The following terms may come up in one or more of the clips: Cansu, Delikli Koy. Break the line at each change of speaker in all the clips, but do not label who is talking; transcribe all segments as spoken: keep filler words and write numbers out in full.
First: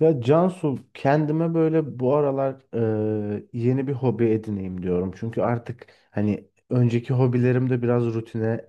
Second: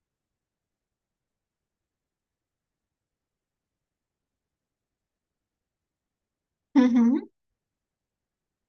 Ya Cansu, kendime böyle bu aralar e, yeni bir hobi edineyim diyorum. Çünkü artık hani
Hı
önceki
hı.
hobilerim de biraz rutine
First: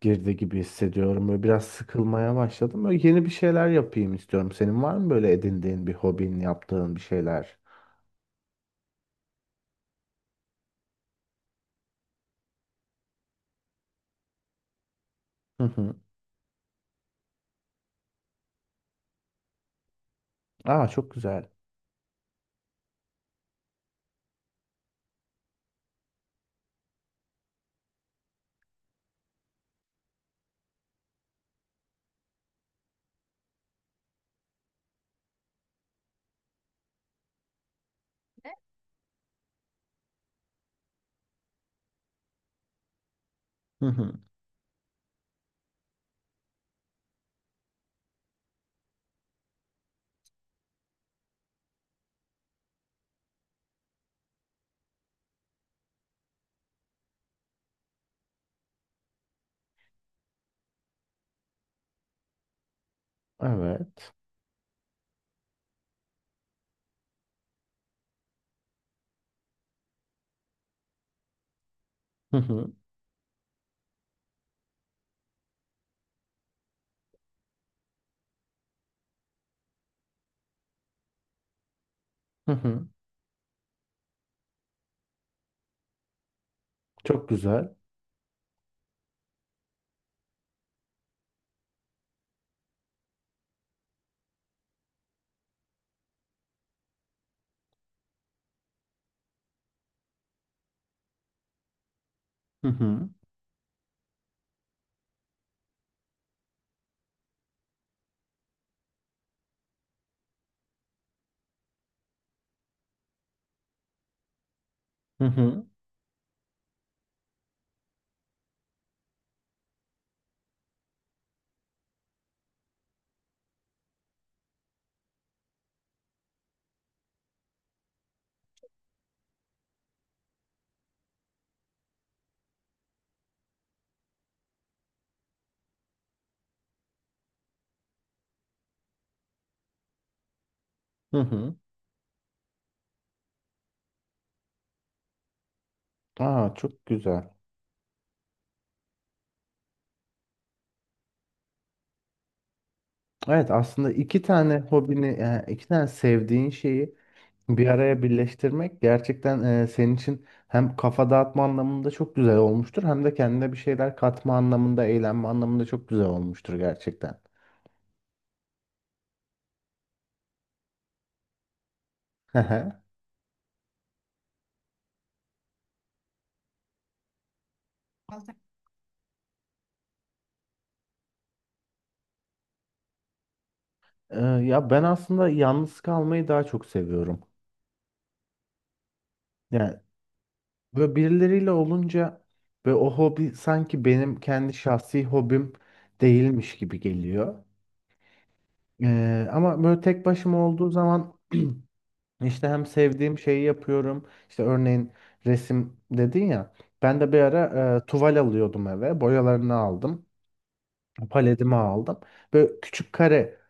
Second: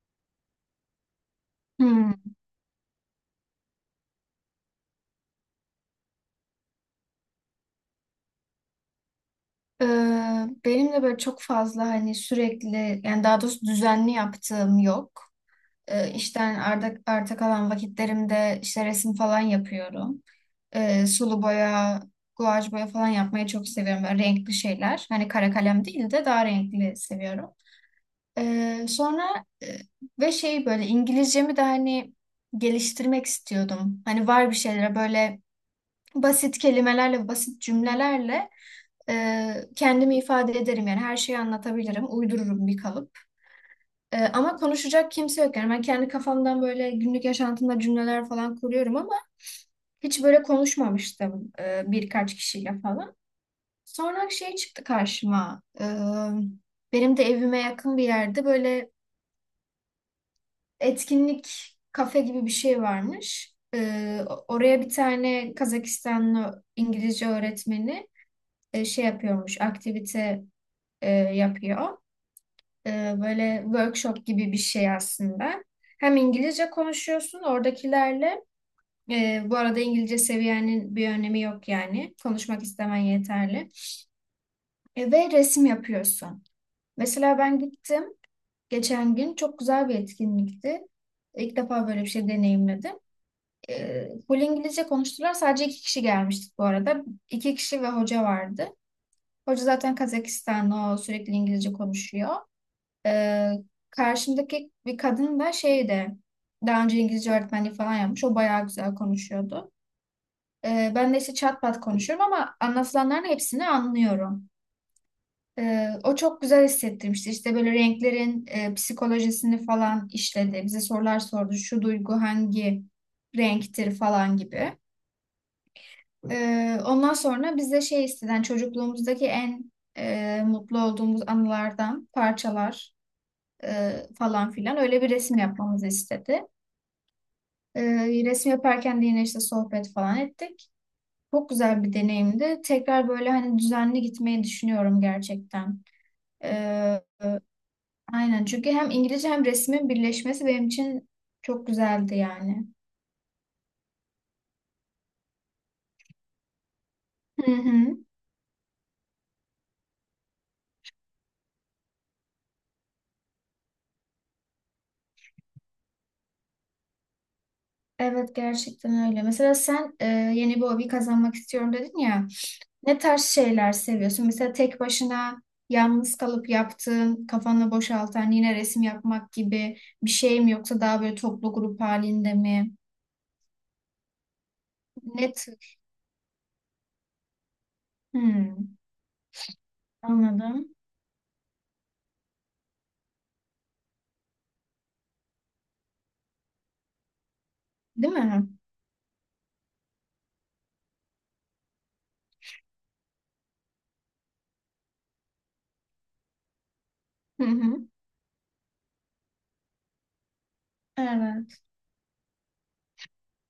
girdi gibi hissediyorum. Böyle biraz
Hı.
sıkılmaya başladım. Böyle yeni bir şeyler yapayım istiyorum. Senin var mı böyle edindiğin bir hobin, yaptığın bir şeyler?
Ee, benim de böyle çok fazla hani sürekli yani daha doğrusu düzenli yaptığım yok.
Hı hı.
Ee, işten arda, arta kalan vakitlerimde işte resim falan yapıyorum.
Aa
Ee,
çok
sulu
güzel.
boya, guaj boya falan yapmayı çok seviyorum. Böyle renkli şeyler. Hani kara kalem değil de daha renkli seviyorum. Ee, sonra e, ve şey böyle İngilizcemi de hani geliştirmek istiyordum. Hani var bir şeylere böyle basit kelimelerle, basit cümlelerle Ee, kendimi ifade ederim yani her şeyi anlatabilirim. Uydururum bir kalıp.
Hı hı.
Ee, ama konuşacak kimse yok. Yani ben kendi kafamdan böyle günlük yaşantımda cümleler falan kuruyorum ama hiç böyle konuşmamıştım e, birkaç kişiyle falan. Sonra şey çıktı karşıma. Ee, benim de evime yakın bir yerde böyle etkinlik kafe gibi bir şey varmış.
Evet.
Ee, o- oraya bir tane Kazakistanlı İngilizce öğretmeni e, şey yapıyormuş, aktivite e, yapıyor.
Hı hı.
E, böyle workshop gibi bir şey aslında. Hem İngilizce konuşuyorsun oradakilerle. E, bu arada İngilizce seviyenin bir önemi yok yani.
Hı
Konuşmak
hı.
istemen yeterli. E, ve resim yapıyorsun.
Çok
Mesela ben
güzel.
gittim geçen gün. Çok güzel bir etkinlikti. İlk defa böyle bir şey deneyimledim. E, full İngilizce konuştular. Sadece iki kişi gelmiştik bu arada. İki kişi ve hoca vardı. Hoca zaten Kazakistanlı, o sürekli İngilizce konuşuyor.
Hı hı.
Ee, Karşımdaki bir kadın da şeyde daha önce İngilizce öğretmenliği falan yapmış. O bayağı güzel konuşuyordu. Ee, ben de işte çat pat konuşuyorum ama anlatılanların hepsini anlıyorum.
Hı hı.
Ee, o çok güzel hissettirmişti. İşte böyle renklerin e, psikolojisini falan işledi. Bize sorular sordu. Şu duygu hangi renktir falan gibi. Ee, ondan sonra bize şey isteden çocukluğumuzdaki en e, mutlu olduğumuz anılardan parçalar e, falan filan öyle bir resim yapmamızı istedi. E, Resim yaparken de yine işte sohbet falan ettik.
Hı
Çok
hı.
güzel bir deneyimdi. Tekrar böyle hani düzenli gitmeyi düşünüyorum gerçekten. E,
Aa çok güzel.
e, aynen çünkü hem İngilizce hem resmin birleşmesi benim için çok güzeldi yani.
Evet, aslında iki tane hobini, yani iki tane sevdiğin şeyi
Hı
Bir
hı.
araya birleştirmek gerçekten e, senin için hem kafa dağıtma anlamında çok güzel olmuştur, hem de kendine bir şeyler katma anlamında, eğlenme anlamında çok güzel olmuştur gerçekten.
Evet gerçekten öyle. Mesela sen e, yeni bir hobi kazanmak istiyorum dedin ya.
E,
Ne tarz şeyler seviyorsun? Mesela tek başına yalnız kalıp yaptığın, kafanı boşaltan, yine resim yapmak gibi bir şey mi yoksa daha böyle toplu grup halinde mi?
Ya ben aslında
Ne tür?
yalnız kalmayı daha çok seviyorum.
Hmm,
Yani
anladım.
böyle birileriyle olunca ve o hobi sanki benim kendi şahsi hobim değilmiş gibi geliyor.
Değil mi?
E, ama böyle tek başıma olduğu zaman İşte hem sevdiğim şeyi yapıyorum. İşte örneğin resim dedin ya. Ben de bir
Hı
ara
hı.
e, tuval alıyordum eve. Boyalarını aldım. Paletimi
Evet.
aldım. Böyle küçük kare,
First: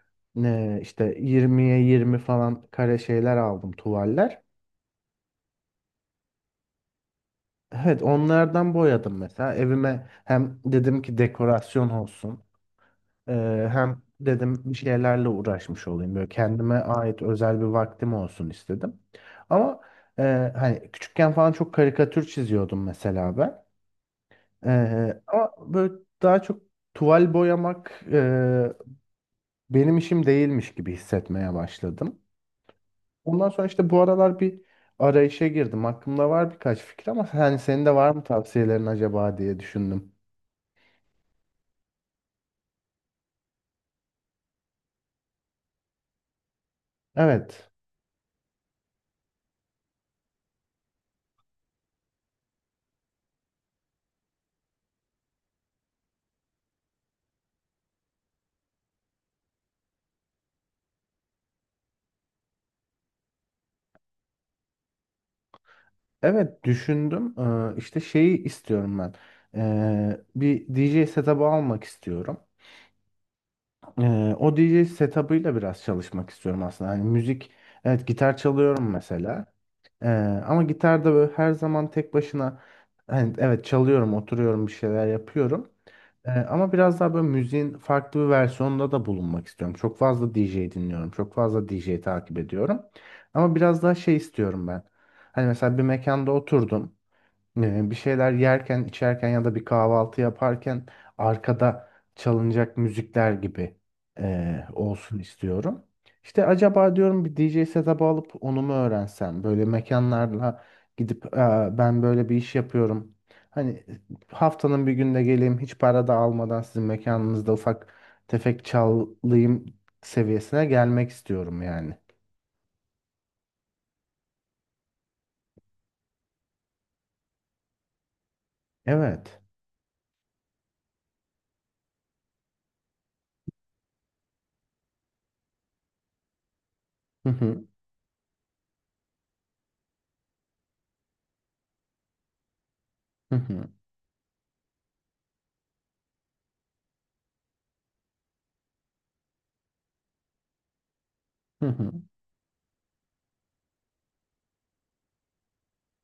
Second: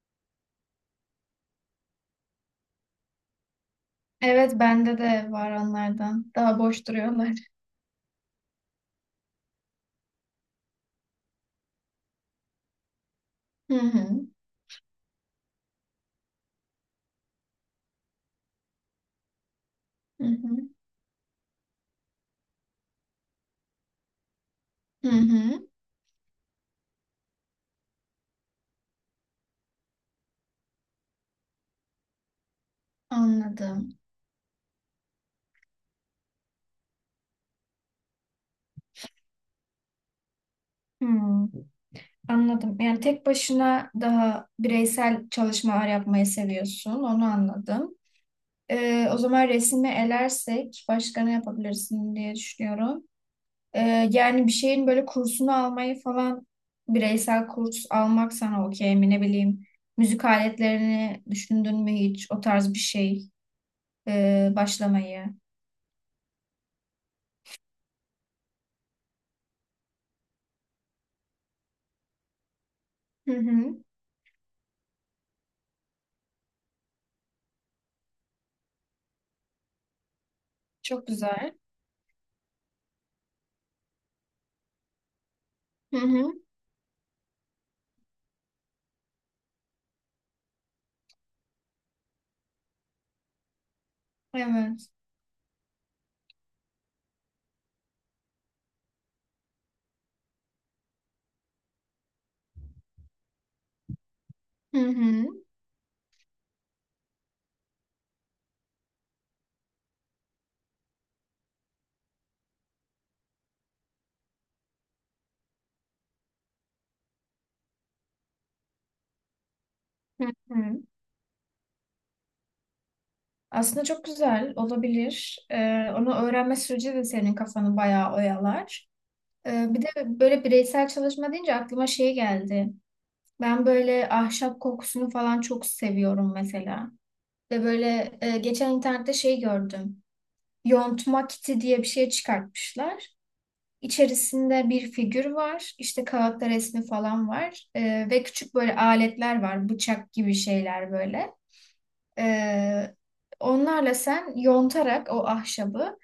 e, işte yirmiye yirmi falan kare şeyler aldım, tuvaller.
Evet bende de var onlardan. Daha boş duruyorlar.
Evet, onlardan boyadım mesela. Evime hem dedim ki dekorasyon olsun. Ee,
Hı
hem
hı.
dedim bir şeylerle uğraşmış olayım. Böyle kendime ait özel bir vaktim olsun istedim. Ama e,
Hı hı.
hani küçükken falan çok karikatür çiziyordum mesela ben.
Hı
Ee, ama
hı.
böyle daha çok tuval boyamak e, benim işim değilmiş gibi hissetmeye başladım. Ondan sonra işte
Anladım.
bu aralar bir arayışa girdim. Aklımda var birkaç fikir ama hani senin de var mı tavsiyelerin acaba diye düşündüm.
Hmm, anladım. Yani tek başına daha bireysel çalışmalar yapmayı seviyorsun. Onu
Evet.
anladım. Ee, o zaman resmi elersek başka ne yapabilirsin diye düşünüyorum. Ee, yani bir şeyin böyle kursunu almayı falan bireysel kurs almak sana okey mi ne bileyim. Müzik aletlerini düşündün mü hiç o tarz bir şey ee, başlamayı?
Evet, düşündüm. Ee, işte şeyi istiyorum ben. Ee, bir D J setup'ı almak istiyorum.
Hı hı.
Ee, o D J setup'ıyla biraz çalışmak istiyorum aslında. Hani müzik, evet, gitar çalıyorum mesela. Ee, Ama
Çok
gitarda böyle her
güzel.
zaman tek başına, hani evet, çalıyorum, oturuyorum, bir şeyler yapıyorum.
Hı
Ee,
hı.
ama biraz daha böyle müziğin farklı bir versiyonunda da bulunmak istiyorum. Çok fazla D J dinliyorum. Çok fazla D J takip ediyorum. Ama biraz daha şey istiyorum ben.
Evet.
Hani mesela bir mekanda oturdum, e, bir şeyler yerken, içerken ya da bir kahvaltı yaparken arkada çalınacak müzikler gibi e,
Hı
olsun
hı.
istiyorum. İşte acaba diyorum, bir D J setup'ı alıp onu mu öğrensem? Böyle mekanlarla gidip, "Aa, ben böyle bir iş yapıyorum. Hani haftanın bir günde geleyim, hiç para da almadan sizin mekanınızda ufak tefek çalayım"
Hı
seviyesine
hı.
gelmek istiyorum yani.
Aslında çok güzel olabilir. Ee, onu öğrenme süreci de senin kafanı bayağı oyalar.
Evet.
Ee, bir de böyle bireysel çalışma deyince aklıma şey geldi. Ben böyle ahşap kokusunu falan çok seviyorum mesela.
Hı
Ve
hı.
böyle e, geçen internette şey gördüm. Yontma kiti diye bir şey çıkartmışlar.
Hı hı.
İçerisinde bir figür var. İşte kağıtta resmi falan var. E, ve küçük böyle aletler var. Bıçak gibi şeyler böyle.
Hı hı.
E, Onlarla sen yontarak o ahşabı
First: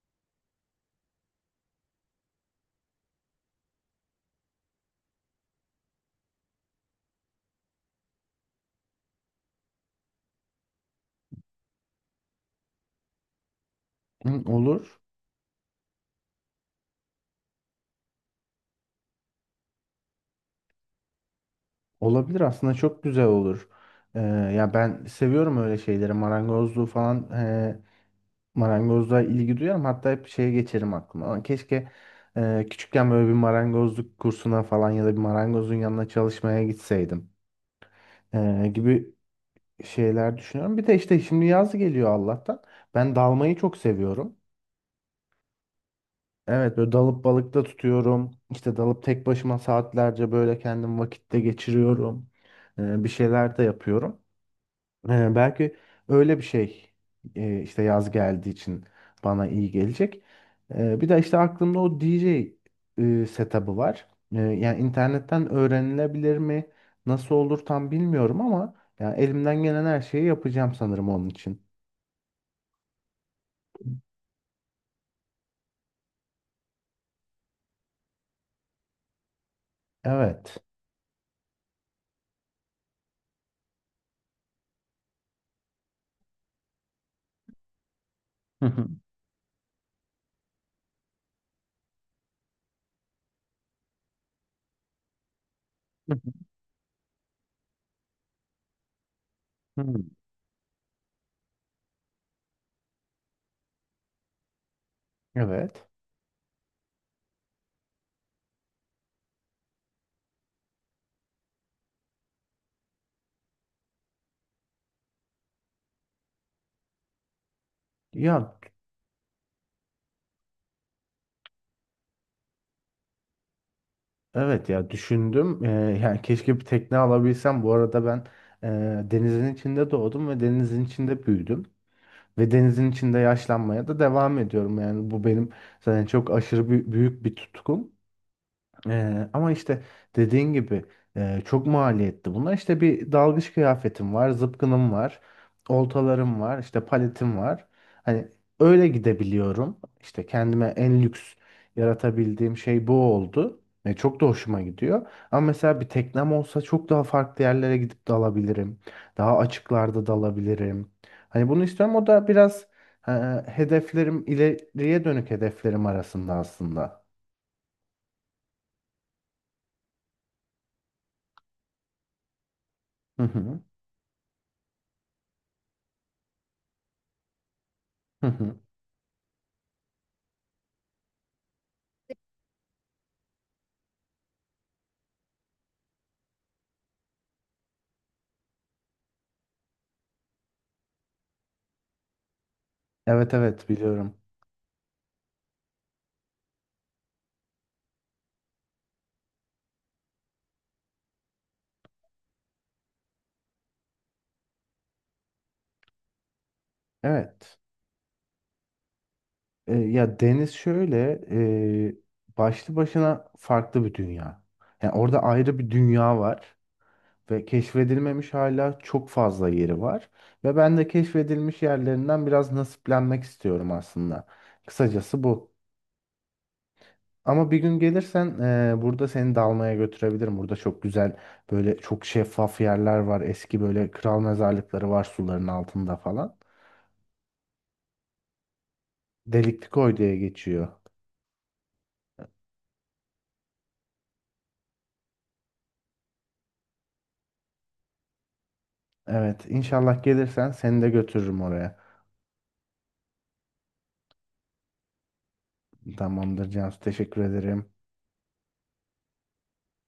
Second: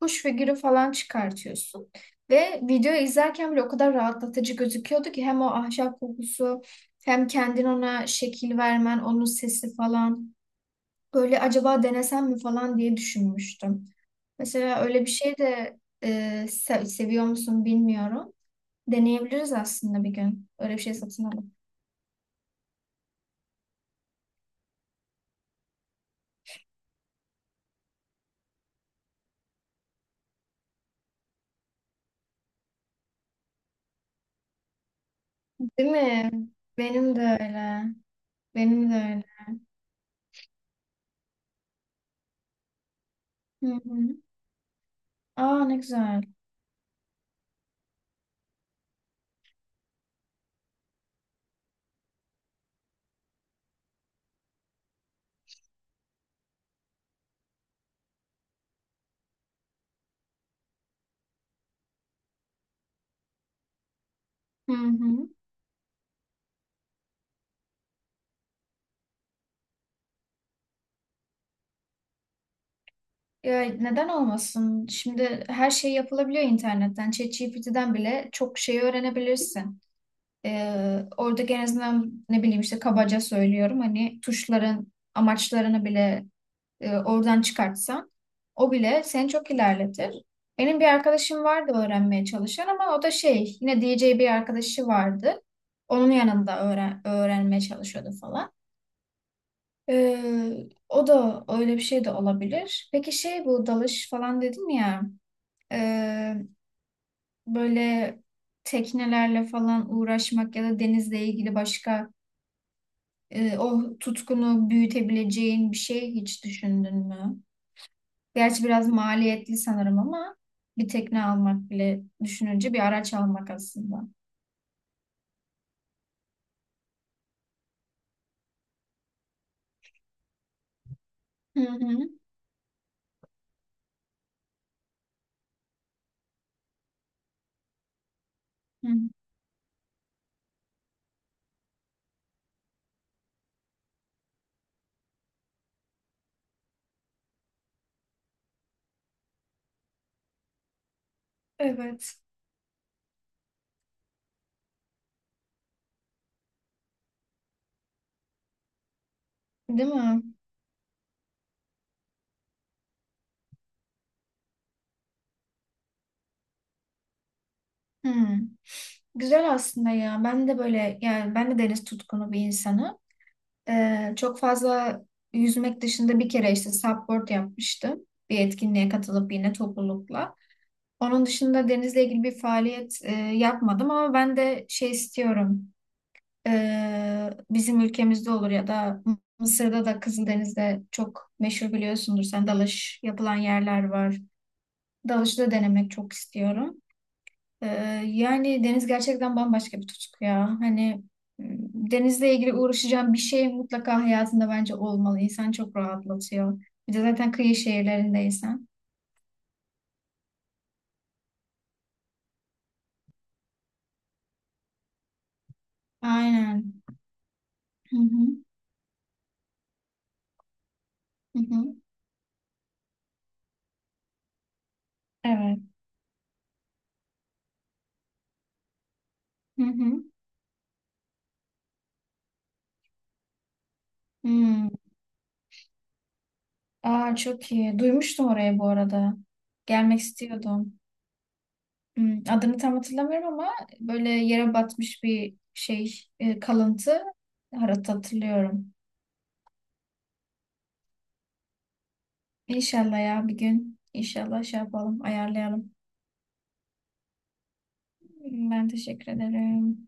kuş figürü falan çıkartıyorsun. Ve videoyu izlerken bile o kadar rahatlatıcı gözüküyordu ki hem o ahşap kokusu hem kendin ona şekil vermen, onun sesi falan. Böyle acaba denesem mi falan diye düşünmüştüm.
Hı,
Mesela öyle
olur.
bir şey de e, se- seviyor musun bilmiyorum. Deneyebiliriz aslında bir gün. Öyle bir şey satın alalım.
Olabilir, aslında çok güzel olur. Ee, ya ben seviyorum öyle şeyleri. Marangozluğu falan, e, marangozluğa ilgi duyarım. Hatta hep şeye geçerim aklıma. Lan, keşke e, küçükken böyle bir marangozluk kursuna falan ya da bir marangozun
Değil
yanına
mi?
çalışmaya
Benim de
gitseydim
öyle.
e,
Benim de
gibi
öyle.
şeyler düşünüyorum. Bir de işte şimdi yaz geliyor Allah'tan. Ben dalmayı
Hı
çok
hı.
seviyorum.
Aa ne güzel.
Evet, böyle dalıp balıkta tutuyorum. İşte dalıp tek başıma saatlerce böyle kendim vakitte geçiriyorum. E, bir şeyler de yapıyorum. Ee, belki öyle bir şey, e, işte yaz geldiği için bana iyi gelecek. Ee, bir de işte aklımda o D J e, setup'ı var. Ee,
Hı
yani
hı.
internetten öğrenilebilir mi? Nasıl olur tam bilmiyorum ama yani elimden gelen her şeyi yapacağım sanırım onun için.
Ya neden olmasın? Şimdi her şey yapılabiliyor internetten. ChatGPT'den bile çok şey öğrenebilirsin.
Evet.
Ee, orada en azından ne bileyim işte kabaca söylüyorum hani tuşların amaçlarını bile e, oradan çıkartsan
Hı
o
hı,
bile seni çok ilerletir. Benim bir arkadaşım vardı öğrenmeye çalışan ama o da şey yine D J bir arkadaşı vardı. Onun
hı hı,
yanında öğren öğrenmeye çalışıyordu falan.
hı.
Ee, O da öyle bir şey de olabilir. Peki şey bu dalış falan dedim ya e,
Evet.
böyle teknelerle falan uğraşmak ya da denizle ilgili başka e, o tutkunu büyütebileceğin bir şey hiç düşündün mü?
Ya
Gerçi biraz maliyetli sanırım ama bir tekne almak bile düşününce bir araç almak aslında.
evet, ya düşündüm. Ee, yani keşke bir tekne alabilsem. Bu arada ben e, denizin içinde doğdum ve denizin içinde
Hı
büyüdüm.
hı.
Ve denizin içinde yaşlanmaya da devam ediyorum. Yani bu benim zaten çok aşırı bü- büyük bir tutkum.
Hı.
Ee, ama işte dediğin gibi e, çok maliyetli bunlar. İşte bir dalgıç kıyafetim var, zıpkınım var, oltalarım var, işte paletim var. Hani öyle gidebiliyorum. İşte kendime en lüks
Evet.
yaratabildiğim şey bu oldu. Ve çok da hoşuma gidiyor. Ama mesela bir teknem olsa çok daha farklı yerlere gidip dalabilirim. Daha
Değil
açıklarda
mi?
dalabilirim. Hani bunu istiyorum. O da biraz e, hedeflerim, ileriye dönük hedeflerim arasında aslında.
Hı. Güzel aslında ya. Ben de böyle yani ben de deniz tutkunu bir insanım.
Hı hı.
Ee, çok fazla yüzmek dışında bir kere işte supboard yapmıştım.
Hı
Bir
hı.
etkinliğe katılıp yine toplulukla. Onun dışında denizle ilgili bir faaliyet e, yapmadım ama ben de şey istiyorum. Ee, bizim ülkemizde olur ya da Mısır'da da Kızıldeniz'de çok meşhur biliyorsundur sen dalış
Evet,
yapılan
evet
yerler var.
biliyorum.
Dalışı da denemek çok istiyorum. Ee, Yani deniz gerçekten bambaşka bir tutku ya. Hani m, denizle ilgili uğraşacağım bir şey mutlaka hayatında bence olmalı. İnsan çok rahatlatıyor. Bir de zaten kıyı
Evet.
şehirlerindeysen.
E, ya deniz şöyle e, başlı başına farklı bir dünya. Yani orada ayrı bir dünya var
Aynen.
ve
Hı
keşfedilmemiş
hı.
hala çok fazla yeri var ve ben de
Hı
keşfedilmiş
hı.
yerlerinden biraz nasiplenmek istiyorum aslında. Kısacası bu.
Evet.
Ama bir gün gelirsen e, burada seni
Hı
dalmaya
hı.
götürebilirim. Burada çok güzel böyle çok şeffaf yerler var. Eski böyle kral
Hmm.
mezarlıkları var suların altında falan.
Aa, çok iyi. Duymuştum orayı bu arada.
Delikli Koy
Gelmek
diye geçiyor.
istiyordum. Hmm, adını tam hatırlamıyorum ama böyle yere batmış bir şey e, kalıntı harita hatırlıyorum.
Evet, inşallah gelirsen seni de götürürüm oraya.
İnşallah ya bir gün. İnşallah şey yapalım, ayarlayalım.
Tamamdır Cansu, teşekkür ederim.
Tamam, ben teşekkür ederim.